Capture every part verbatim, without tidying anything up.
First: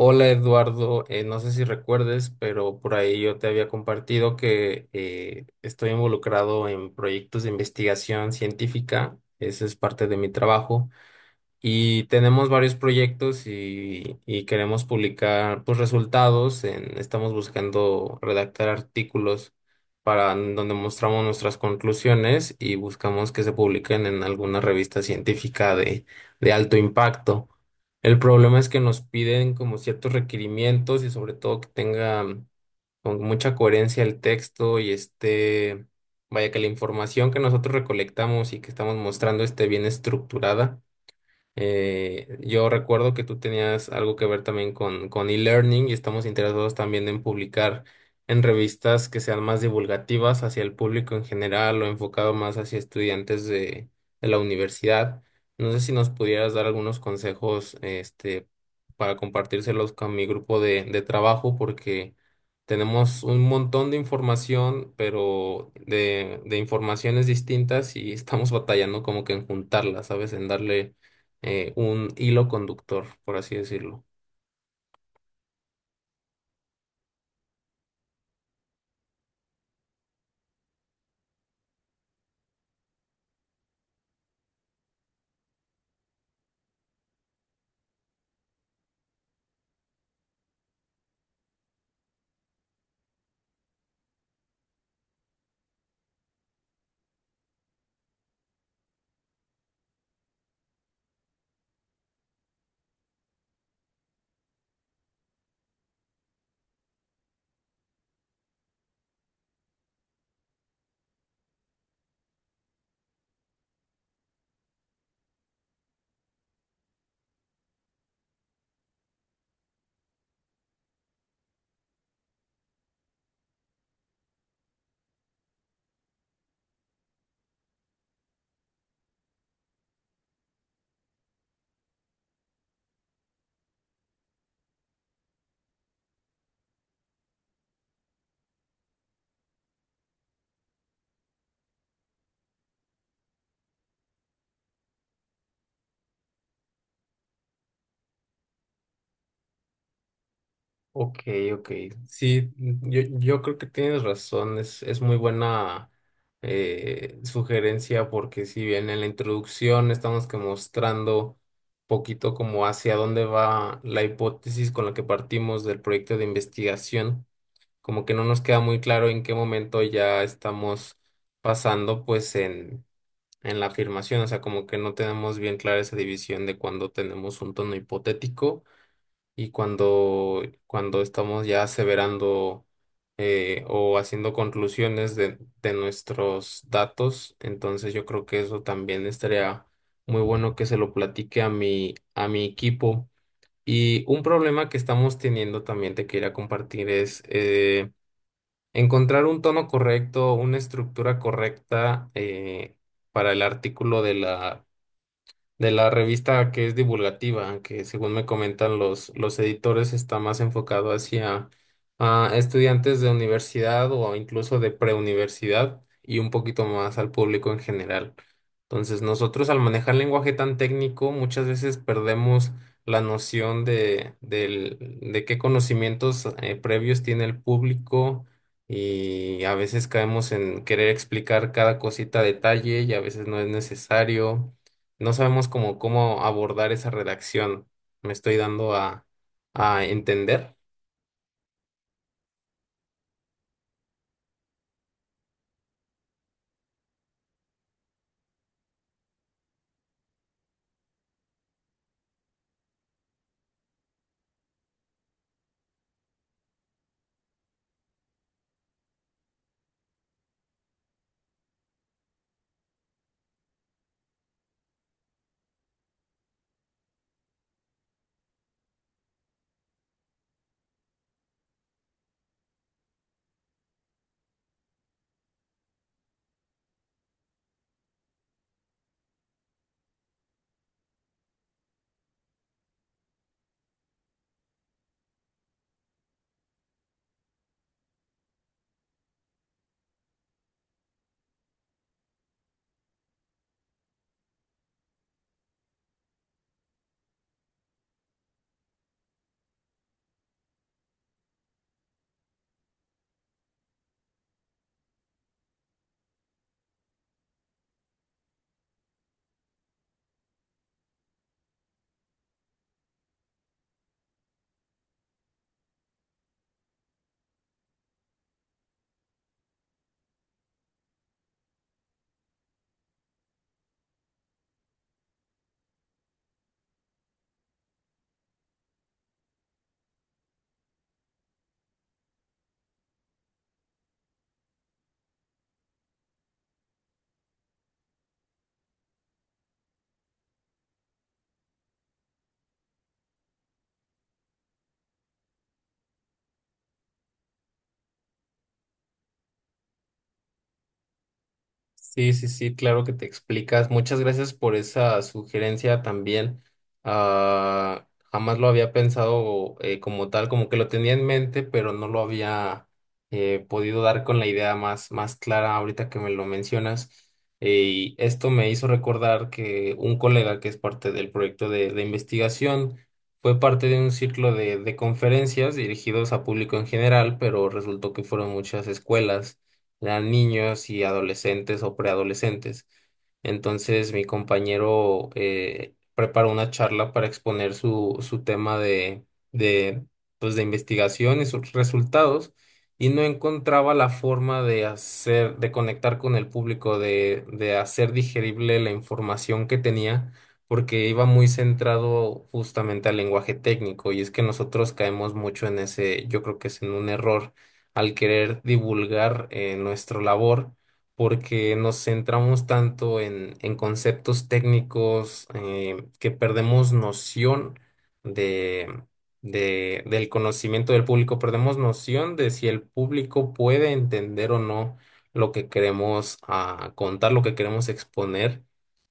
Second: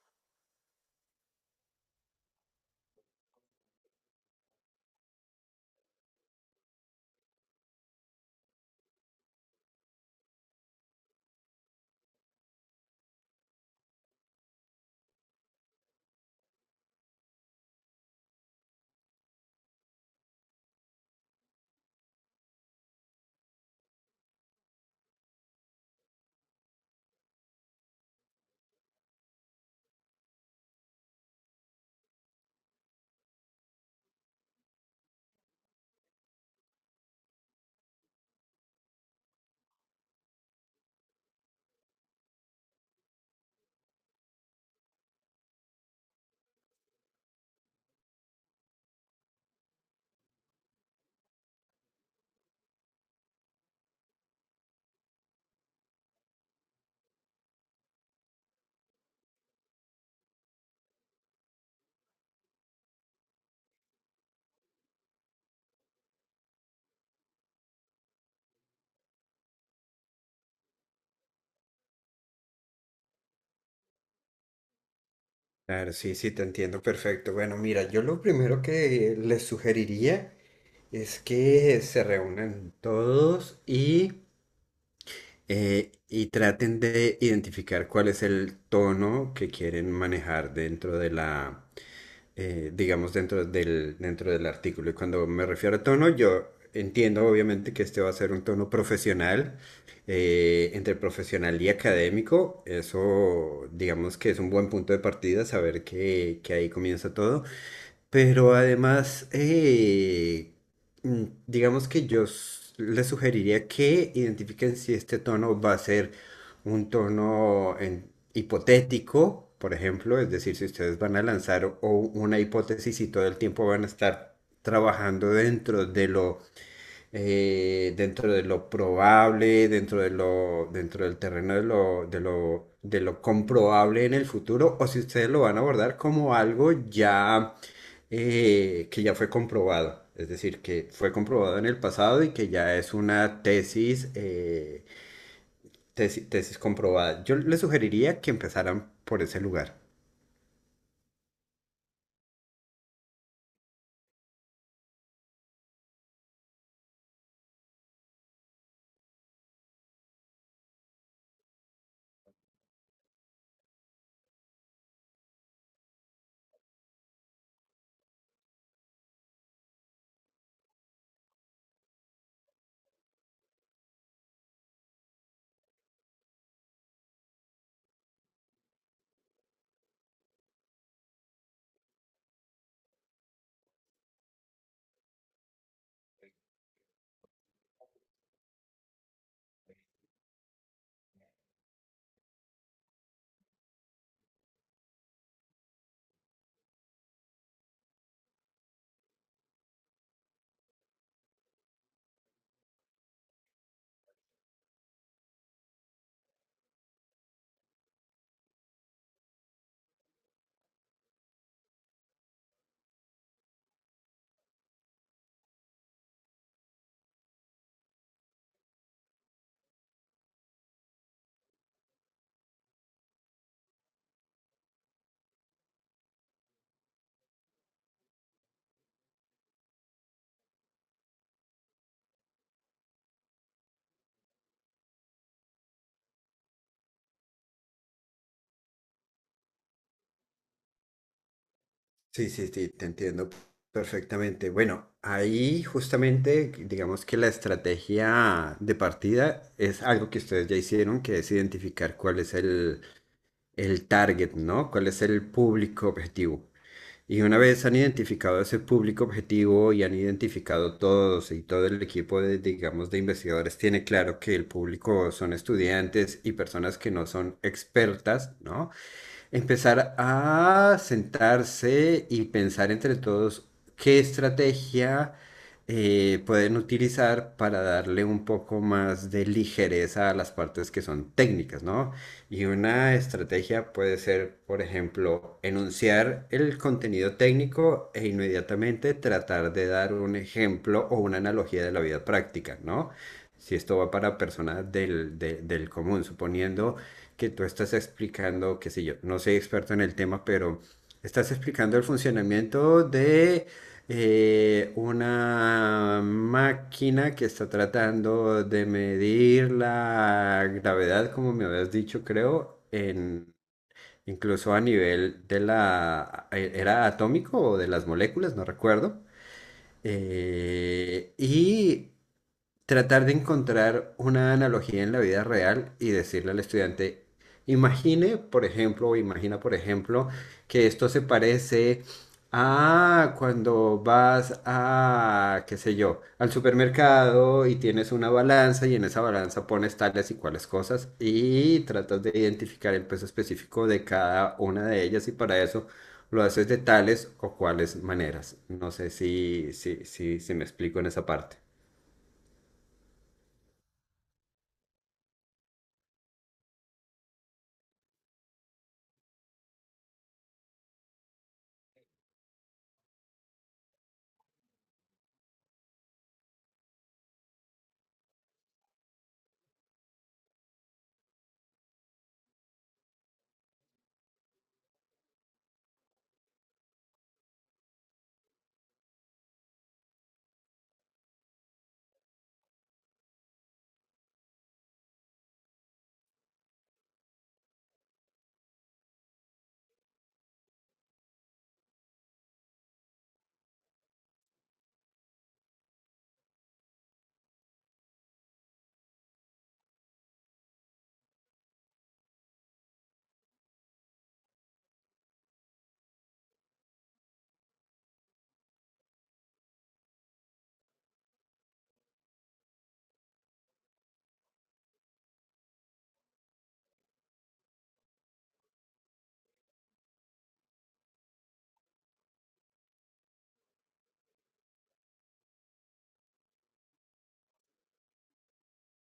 Hola Eduardo. Eh, no sé si recuerdes, pero por ahí yo te había compartido que eh, estoy involucrado en proyectos de investigación científica, ese es parte de mi trabajo, y tenemos varios proyectos y, y queremos publicar, pues, resultados, en- estamos buscando redactar artículos para donde mostramos nuestras conclusiones y buscamos que se publiquen en alguna revista científica de de alto impacto. El problema es que nos piden como ciertos requerimientos y sobre todo que tenga mm, con mucha coherencia el texto y este, vaya que la información que nosotros recolectamos y que estamos mostrando esté bien estructurada. Eh, yo recuerdo que tú tenías algo que ver también con, con e-learning y estamos interesados también en publicar en revistas que sean más divulgativas hacia el público en general o enfocado más hacia estudiantes de, de la universidad. No sé si nos pudieras dar algunos consejos, este, para compartírselos con mi grupo de, de trabajo, porque tenemos un montón de información, pero de, de informaciones distintas y estamos batallando como que en juntarlas, ¿sabes? En darle eh, un hilo conductor, por así decirlo. Claro, sí, sí, te entiendo perfecto. Bueno, mira, yo lo primero que les sugeriría es que se reúnan todos y, eh, y traten de identificar cuál es el tono que quieren manejar dentro de la, eh, digamos, dentro del, dentro del artículo. Y cuando me refiero a tono, yo entiendo obviamente que este va a ser un tono profesional, eh, entre profesional y académico. Eso, digamos que es un buen punto de partida, saber que, que ahí comienza todo. Pero además, eh, mm, digamos que yo s- les sugeriría que identifiquen si este tono va a ser un tono en- hipotético, por ejemplo, es decir, si ustedes van a lanzar o una hipótesis y todo el tiempo van a estar trabajando dentro de lo eh, dentro de lo probable, dentro de lo, dentro del terreno de lo, de lo, de lo comprobable en el futuro, o si ustedes lo van a abordar como algo ya eh, que ya fue comprobado, es decir, que fue comprobado en el pasado y que ya es una tesis, eh, tesis, tesis comprobada. Yo les sugeriría que empezaran por ese lugar. Ok, ok. Sí, yo, yo creo que tienes razón, es, es muy buena eh, sugerencia, porque si bien en la introducción estamos que mostrando poquito como hacia dónde va la hipótesis con la que partimos del proyecto de investigación, como que no nos queda muy claro en qué momento ya estamos pasando pues en en la afirmación, o sea, como que no tenemos bien clara esa división de cuando tenemos un tono hipotético y cuando, cuando estamos ya aseverando, eh, o haciendo conclusiones de, de nuestros datos. Entonces yo creo que eso también estaría muy bueno que se lo platique a mi, a mi equipo. Y un problema que estamos teniendo también te quería compartir es... eh, encontrar un tono correcto, una estructura correcta, eh, para el artículo de la de la revista que es divulgativa, que según me comentan los, los editores está más enfocado hacia a estudiantes de universidad o incluso de preuniversidad y un poquito más al público en general. Entonces, nosotros al manejar lenguaje tan técnico, muchas veces perdemos la noción de, del- de qué conocimientos eh, previos tiene el público, y a veces caemos en querer explicar cada cosita a detalle y a veces no es necesario, no sabemos cómo, cómo abordar esa redacción. Me estoy dando a, a entender. Sí, sí, sí, te entiendo perfectamente. Bueno, ahí justamente digamos que la estrategia de partida es algo que ustedes ya hicieron, que es identificar cuál es el, el target, ¿no? ¿Cuál es el público objetivo? Y una vez han identificado ese público objetivo y han identificado todos y todo el equipo de, digamos, de investigadores tiene claro que el público son estudiantes y personas que no son expertas, ¿no? Empezar a sentarse y pensar entre todos qué estrategia eh, pueden utilizar para darle un poco más de ligereza a las partes que son técnicas, ¿no? Y una estrategia puede ser, por ejemplo, enunciar el contenido técnico e inmediatamente tratar de dar un ejemplo o una analogía de la vida práctica, ¿no? Si esto va para personas del, de- del común, suponiendo que tú estás explicando, qué sé yo, no soy experto en el tema, pero estás explicando el funcionamiento de eh, una máquina que está tratando de medir la gravedad, como me habías dicho, creo, en, incluso a nivel de la, ¿era atómico o de las moléculas? No recuerdo. Eh, y tratar de encontrar una analogía en la vida real y decirle al estudiante, imagine, por ejemplo, o imagina, por ejemplo, que esto se parece a cuando vas a, qué sé yo, al supermercado y tienes una balanza y en esa balanza pones tales y cuales cosas y tratas de identificar el peso específico de cada una de ellas y para eso lo haces de tales o cuales maneras. No sé si, si, si, si me explico en esa parte. Sí, sí, sí, claro que te explicas. Muchas gracias por esa sugerencia también. Ah, jamás lo había pensado eh, como tal, como que lo tenía en mente, pero no lo había eh, podido dar con la idea más, más clara ahorita que me lo mencionas. Eh, y esto me hizo recordar que un colega que es parte del proyecto de, de investigación fue parte de un ciclo de de conferencias dirigidos a público en general, pero resultó que fueron muchas escuelas, eran niños y adolescentes o preadolescentes. Entonces mi compañero eh, preparó una charla para exponer su, su tema de, de, pues, de investigación y sus resultados, y no encontraba la forma de hacer, de conectar con el público, de, de hacer digerible la información que tenía, porque iba muy centrado justamente al lenguaje técnico, y es que nosotros caemos mucho en ese, yo creo que es en un error al querer divulgar eh, nuestra labor, porque nos centramos tanto en, en conceptos técnicos eh, que perdemos noción de, de- del conocimiento del público, perdemos noción de si el público puede entender o no lo que queremos ah, contar, lo que queremos exponer.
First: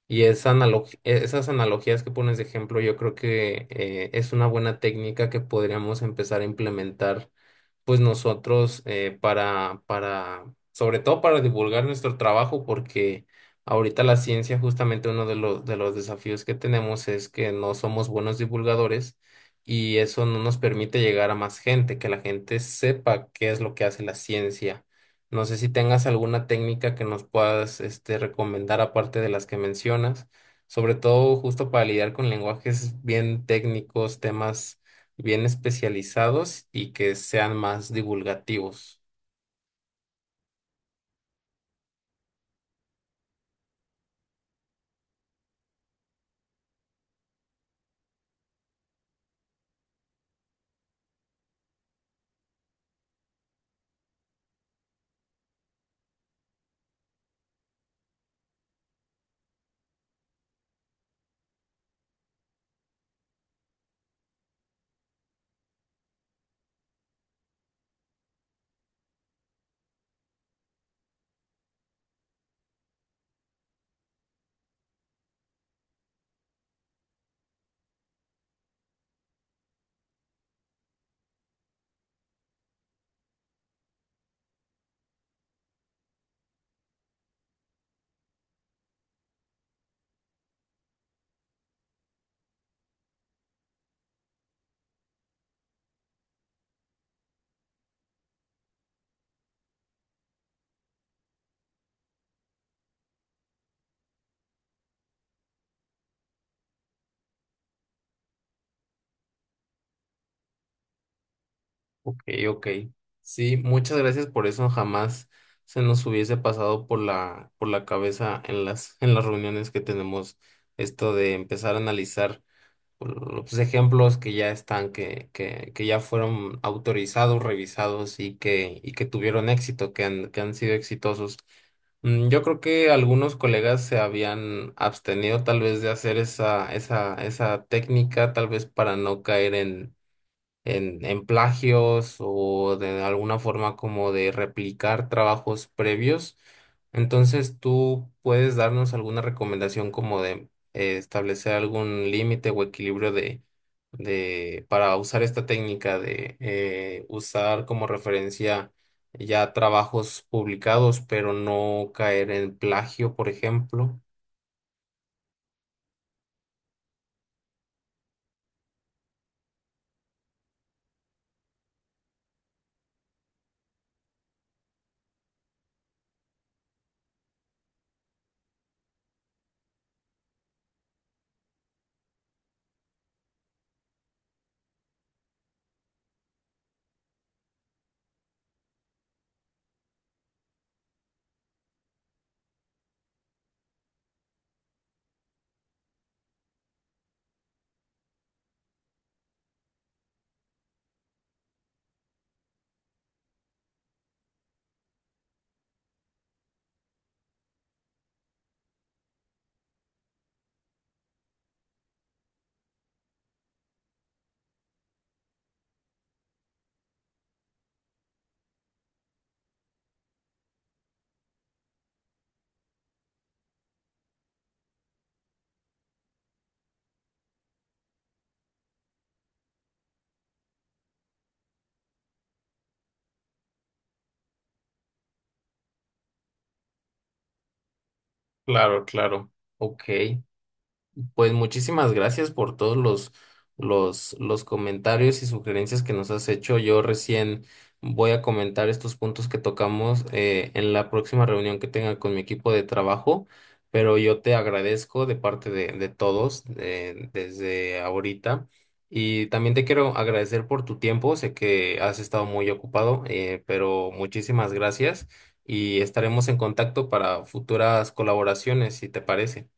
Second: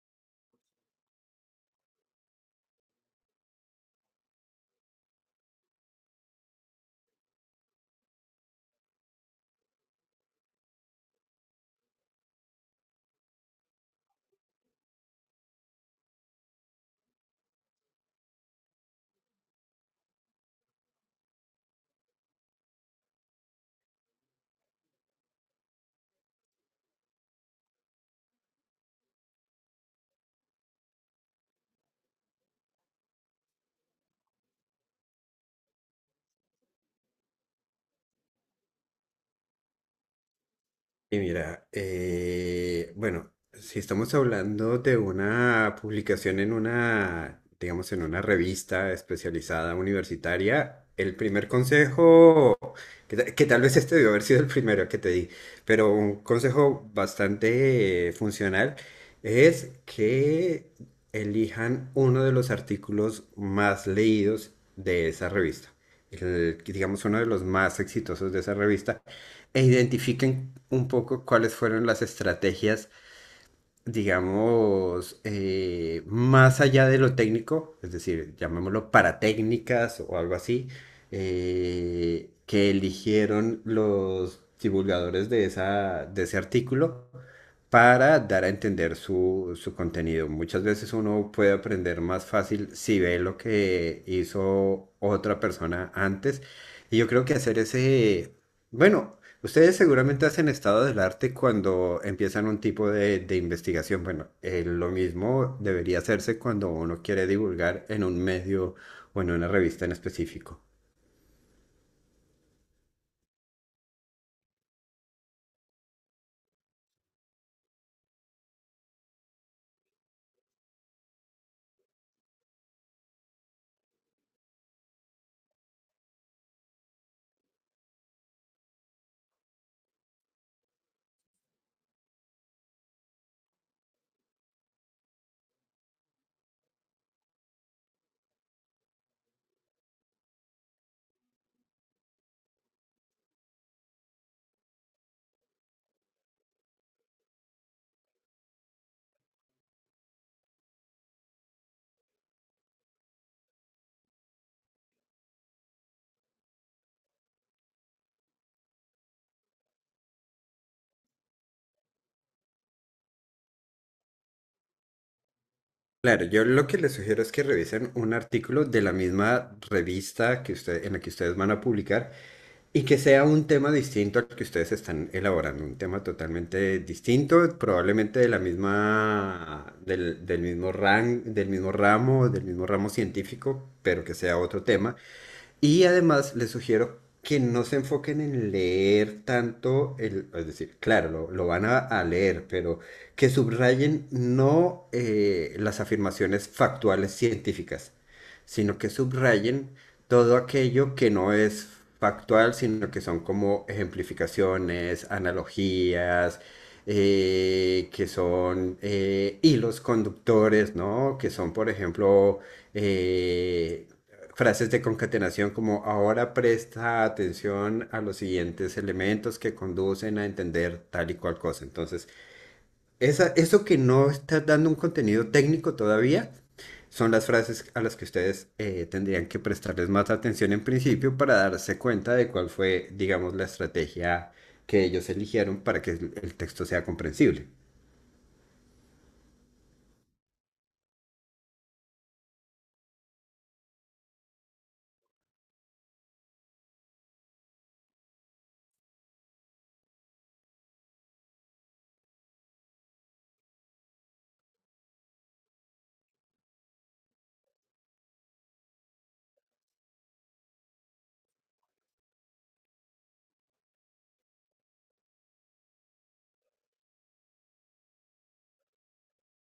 Y esa analog- esas analogías que pones de ejemplo, yo creo que eh, es una buena técnica que podríamos empezar a implementar pues nosotros, eh, para, para, sobre todo para divulgar nuestro trabajo, porque ahorita la ciencia, justamente uno de los, de los desafíos que tenemos es que no somos buenos divulgadores y eso no nos permite llegar a más gente, que la gente sepa qué es lo que hace la ciencia. No sé si tengas alguna técnica que nos puedas, este, recomendar aparte de las que mencionas, sobre todo justo para lidiar con lenguajes bien técnicos, temas bien especializados y que sean más divulgativos. Y mira, eh, bueno, si estamos hablando de una publicación en una, digamos, en una revista especializada universitaria, el primer consejo que, ta- que tal vez este debió haber sido el primero que te di, pero un consejo bastante eh, funcional es que elijan uno de los artículos más leídos de esa revista, el- digamos uno de los más exitosos de esa revista, e identifiquen un poco cuáles fueron las estrategias digamos, eh, más allá de lo técnico, es decir, llamémoslo paratécnicas o algo así, eh, que eligieron los divulgadores de esa, de ese artículo para dar a entender su, su contenido. Muchas veces uno puede aprender más fácil si ve lo que hizo otra persona antes. Y yo creo que hacer ese, bueno, ustedes seguramente hacen estado del arte cuando empiezan un tipo de, de investigación. Bueno, eh, lo mismo debería hacerse cuando uno quiere divulgar en un medio o en una revista en específico. Ok, ok. Sí, muchas gracias por eso. Jamás se nos hubiese pasado por la, por la cabeza en las, en las reuniones que tenemos esto de empezar a analizar los ejemplos que ya están, que, que, que ya fueron autorizados, revisados y que, y que tuvieron éxito, que han, que han sido exitosos. Mm, Yo creo que algunos colegas se habían abstenido tal vez de hacer esa, esa, esa técnica, tal vez para no caer en, en, en plagios o de alguna forma como de replicar trabajos previos. Entonces, ¿tú puedes darnos alguna recomendación como de eh, establecer algún límite o equilibrio de, de para usar esta técnica de eh, usar como referencia ya trabajos publicados, pero no caer en plagio, por ejemplo? Claro, yo lo que les sugiero es que revisen un artículo de la misma revista que usted, en la que ustedes van a publicar. Y que sea un tema distinto al que ustedes están elaborando, un tema totalmente distinto, probablemente de la misma, del, del mismo ran- del mismo ramo, del mismo ramo científico, pero que sea otro tema y además les sugiero que no se enfoquen en leer tanto, el, es decir, claro, lo, lo van a, a leer, pero que subrayen no eh, las afirmaciones factuales científicas, sino que subrayen todo aquello que no es factual, sino que son como ejemplificaciones, analogías, eh, que son eh, hilos conductores, ¿no? Que son, por ejemplo, eh, frases de concatenación como ahora presta atención a los siguientes elementos que conducen a entender tal y cual cosa. Entonces, esa, eso que no está dando un contenido técnico todavía son las frases a las que ustedes eh, tendrían que prestarles más atención en principio para darse cuenta de cuál fue, digamos, la estrategia que ellos eligieron para que el el texto sea comprensible. Claro, claro. Ok. Pues muchísimas gracias por todos los, los, los comentarios y sugerencias que nos has hecho. Yo recién voy a comentar estos puntos que tocamos eh, en la próxima reunión que tenga con mi equipo de trabajo, pero yo te agradezco de parte de, de todos, eh, desde ahorita. Y también te quiero agradecer por tu tiempo. Sé que has estado muy ocupado, eh, pero muchísimas gracias, y estaremos en contacto para futuras colaboraciones, si te parece.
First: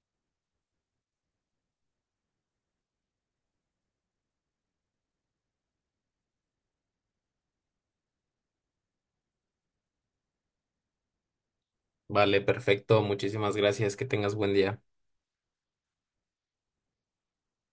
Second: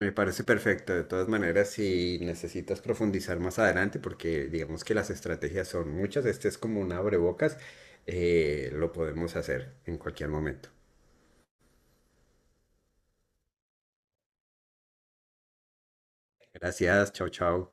Me parece perfecto. De todas maneras, si necesitas profundizar más adelante, porque digamos que las estrategias son muchas, este es como un abrebocas, eh, lo podemos hacer en cualquier momento. Vale, perfecto. Muchísimas gracias. Que tengas buen día. Gracias, chao, chao.